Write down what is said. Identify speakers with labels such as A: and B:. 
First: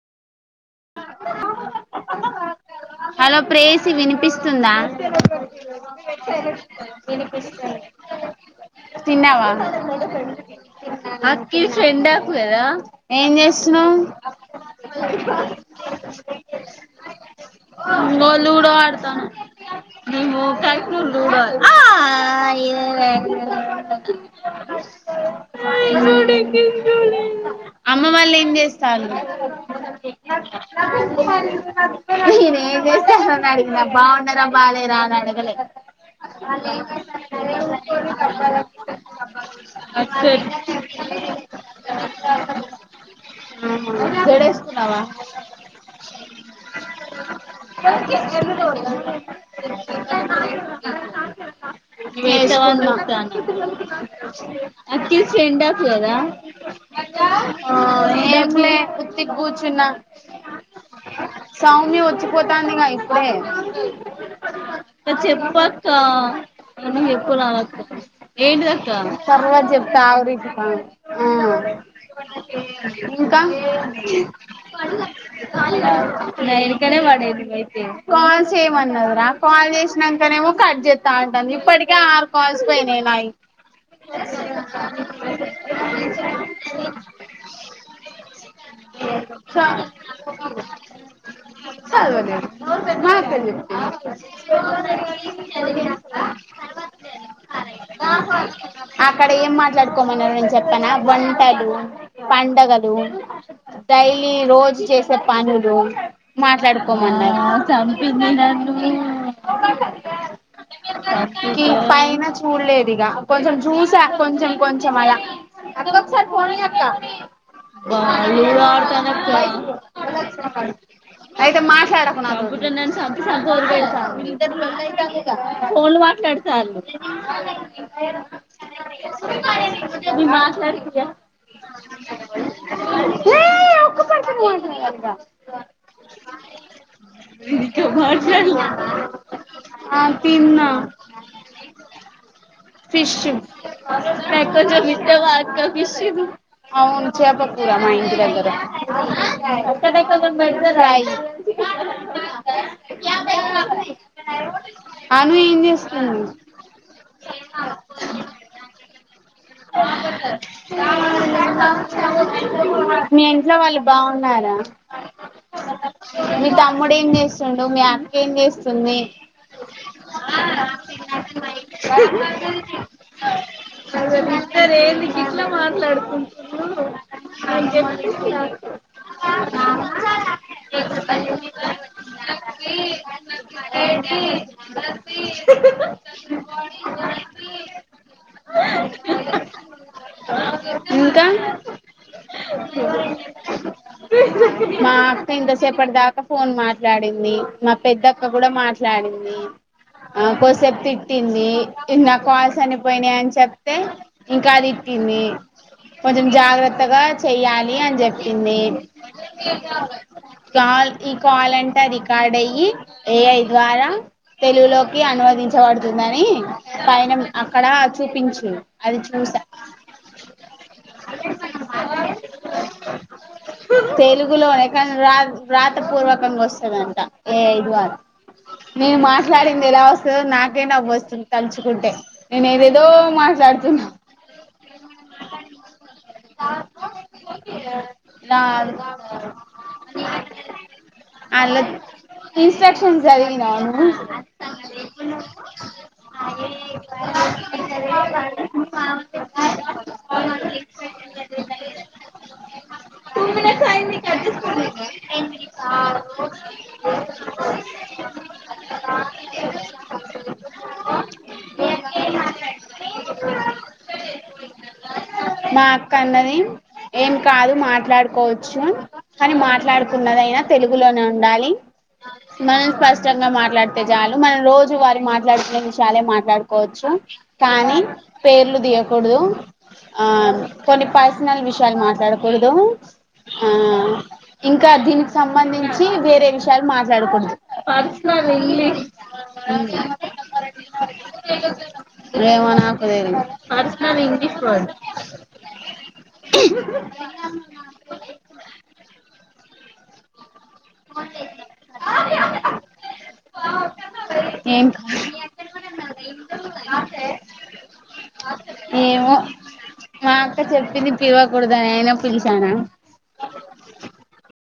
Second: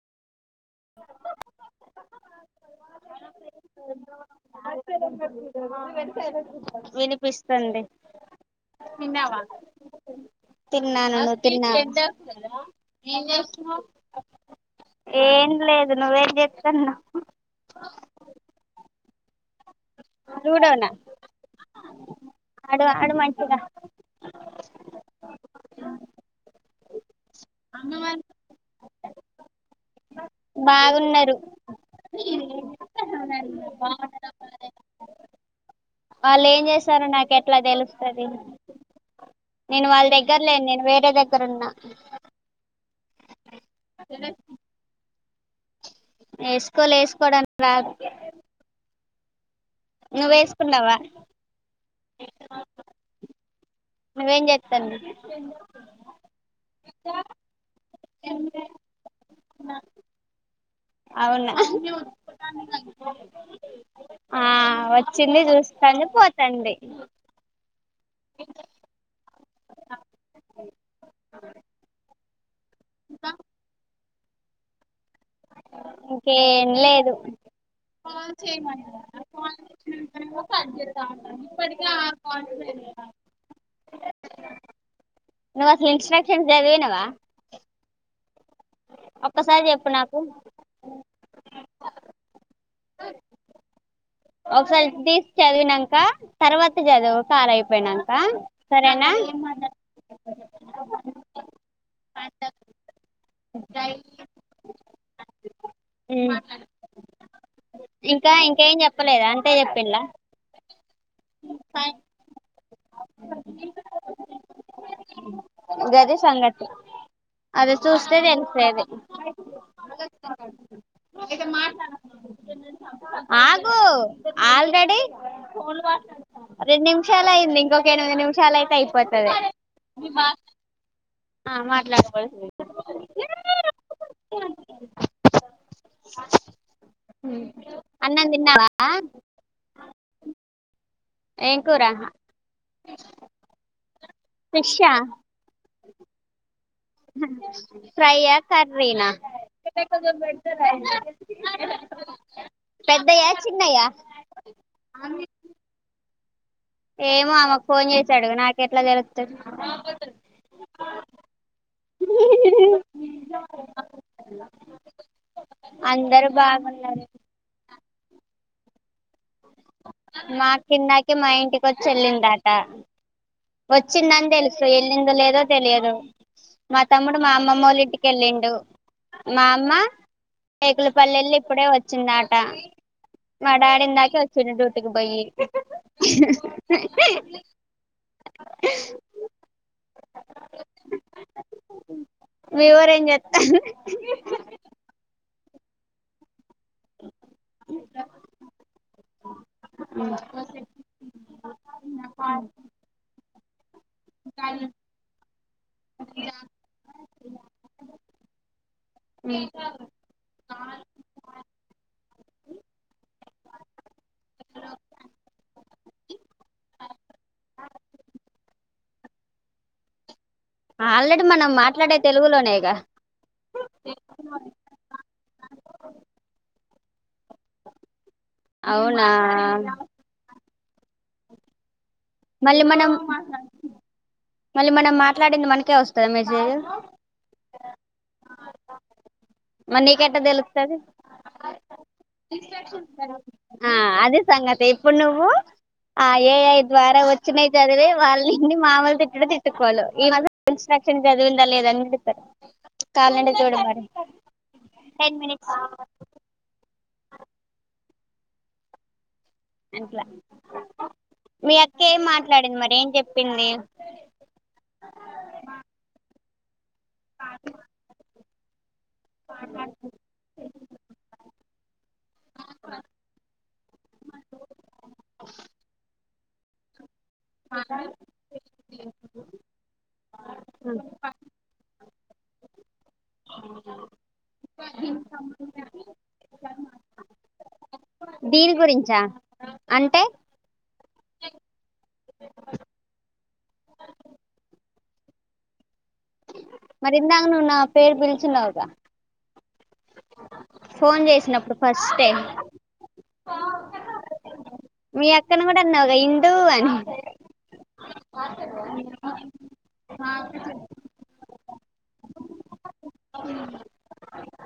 A: Hello ప్రేయసి వినిపిస్తుందా వినిపిస్తుంది తిన్నావ
B: తిన్నాను నువ్వు తిన్నావా
A: తిన్నాను ఏం జేస్తున్నావ్.
B: ఏం లేదు నువ్వేం చెస్తాన్నావు
A: పాడ్తా.
B: లూడోన ఆడు ఆడు మంచిగ.
A: అమ్మ వాళ్ళేం జేస్. తాళ్లు.
B: బాగున్నారు
A: నేనేమ్ జేస్తరనడిగినా బాగున్నరా బాలేరా అనడగలె.
B: వాళ్ళు ఏం చేశారో నాకు ఎట్లా తెలుస్తది నేను వాళ్ళ దగ్గర లేను నేను వేరే దగ్గర ఉన్నా
A: [unintelligible] హూమ్
B: వేస్కోలే యేస్కోడానిక్ రాద్.
A: నువ్ అతవని చూత్తనా
B: నువ్వేం చేస్తున్నావ్
A: అతి సేండఆఫ్ కదా ద ఎలే ఉత్తగ కూర్చున్న
B: అవునా
A: సౌమ్య వచ్చిపోతాంది గా ఇప్పుడే
B: ఆ వచ్చింది
A: చెప్పక్క
B: చూస్తుంది పోతుంది
A: మ ఎక్కువ వక్క ఏంటి అక్క తరగా చెప్తా ఆరి ఇంకా పడు
B: ఇంకేం
A: నేనుకనే
B: లేదు
A: పడేది అయితే కాల్స్ ఏయమన్నది రా కాల్ చేసినాకనేమో కట్ చేస్తా ఉంటుంది ఇప్పటికే ఆరు కాల్స్ పోయినాయినాయి
B: నువ్వు అసలు ఇన్స్ట్రక్షన్స్ అక్క
A: చ చాలువన్ తే చెప్
B: ఒకసారి తీసి చదివినక తర్వాత చదువు కారు అయిపోయినాక సరేనా
A: అక్కడ ఏం మాట్లాడుకోమన్నారు నేను చెప్పానా వంటలు పండగలు డైలీ రోజు చేసే అ మాట్లాడుకోమని సంపింది
B: ఇంకా
A: నన్ను
B: ఇంకేం చెప్పలేదా అంతే చెప్పింలా
A: పైనా చూలేదు ఇగ కొంచ చూసా కొ కొ అలా
B: గది సంగతి అది చూస్తే తెలిసేది
A: అయితే మాట్లాడకు ఇ నను సంత సంపదకి
B: ఆగు
A: వెళ్తాను
B: ఆల్రెడీ
A: ఇద్ద ఫోన్లు మాట్లాడతారు
B: ఎది నిమిషాలయితే అయిపోతుంది
A: నేను మాట్లాడిపియ్య
B: మాట్లాడుంది
A: ఫ నికు మార్ష
B: అన్నం తిన్నావా
A: ఆ తిన్న
B: ఏం కూర
A: ఫిష్ ఎకు
B: ఫిషా
A: చరితే వా కపిసి అవునుంచిబా పూరా మహందీరందరు
B: పెద్ద చిన్న
A: అను ఏం చేస్తుంది
B: ఏమో ఆమెకు ఫోన్ చేసాడు నాకెట్లా జరుతుంది
A: ాన్నా
B: అందరు
A: మీ తమ్ముడు
B: బాగున్నారు
A: ఏం చేస్తుండు మీ అక్కేం చేస్తుంది?
B: మా అక్క కిందాకే మా ఇంటికి వచ్చి వెళ్ళిందట వచ్చిందని తెలుసు వెళ్ళిందో లేదో తెలియదు మా తమ్ముడు మా అమ్మమ్మ వో ళ్ళ ఇంటికి వెళ్ళిండు మా అమ్మ కేకులపల్లెల్లి ఇప్పుడే వచ్చిందా ట మా డాడీ ఇందాకే చ్చ టికి బయ
A: ఇంకా
B: మీవర ఏం చెస్తా [unintelligible]
A: మా అక్కా ఇంతసేపటి దాకా ఫోన్ మాట్లాడింది మా పెద్దక్క కూడా మాట్లాడింది ఆ కోసెప్తి తింది నా కాల్స్ అనిపోయినాయ్ చెప్ చెప్తే ఇంకా అ తిట్టింది కొంచెం జాగ్రత్తగా చెయ్యాలి అని చెప్పింది కాల్ ఈ కాల్ అంతా రికార్డ్ అయ్యి ఏఐ ద్వారా తెలుగులోకి అనువదించబడుతుందని పైన అక్కడ చూపించు అది చూసా
B: ఆల్రెడీ మనం మాట్లాడే తెలుగులోనేగా
A: తెలుగులోనే కానీ రా రాత పూర్వకంగా వస్తుందంట ఏ ఇదు వారు నేను
B: అవునా
A: మాట్లాడింది ఎలా వస్తుంది నాకు కే నవ్వు వస్తుంది తలుచుకుంటే నేను
B: మళ్ళీ
A: ఏదేదో
B: మనం
A: మాట్లాడుతున్నా
B: మళ్ళీ మనం మాట్లాడింది మనకే వస్తుందా మీరు
A: ఆ [unintelligible]
B: మరి నీకె ట్టా తెలుతది
A: అలా ఇన్స్ట్రక్షన్స్ చదివినవా
B: మ్మ్
A: నువ్వు
B: అదే సంగతి ఇప్పుడు నువ్వు ఆ ఏఐ ద్వారా వచ్చినవి చదివి వాళ్ళని మామూలు తిటు డు తిట్టుకోలు ఈ మా ఇన్స్ట్రక్షన్ చదివిందా లేదని చెతారు కాల్ అండె చూడు మరి టెన్ మనిట్స్ అట్లా మీ అక్క ఏం మాట్లాడింది మరి ఏం చెప్పింది?
A: మా అక్క అన్నది ఏం కాదు మాట్ పడుకో వచ్చు కానీ మాట్లాడుకున్నదయినా తెలుగులోనే ఉండాలి మనం స్పష్టంగా మాట్లాడితే చాలు మనం రోజు వారి మాట్లాడుకు నే విషాలే మాట్లాడుకోవచ్చు కానీ పేర్లు తీయకూడదు కొన్ని పర్సనల్ విషయ యా లు మాట్లాడకూడదు ఆ ఇంకా దీనికి సంబంధించి వేరే విషయాలు మాట్లాడకూడదు పర్సనల్
B: దీని
A: ఇ
B: గురించా అంటే
A: రేవనాకుద పర్సనల్ ఇంగ్లీష్ వడ్
B: మరి ఇందాక నువ్ నా పేర్ బిల్ చిినవుగా ఫోన్ చేసినప్పుడు ఫస్ట్ే
A: ఏం
B: మీ అక్కన కూడా అన్నా ఇందు అని
A: ఏమో కుడుదా అయినా పులిసానా
B: అ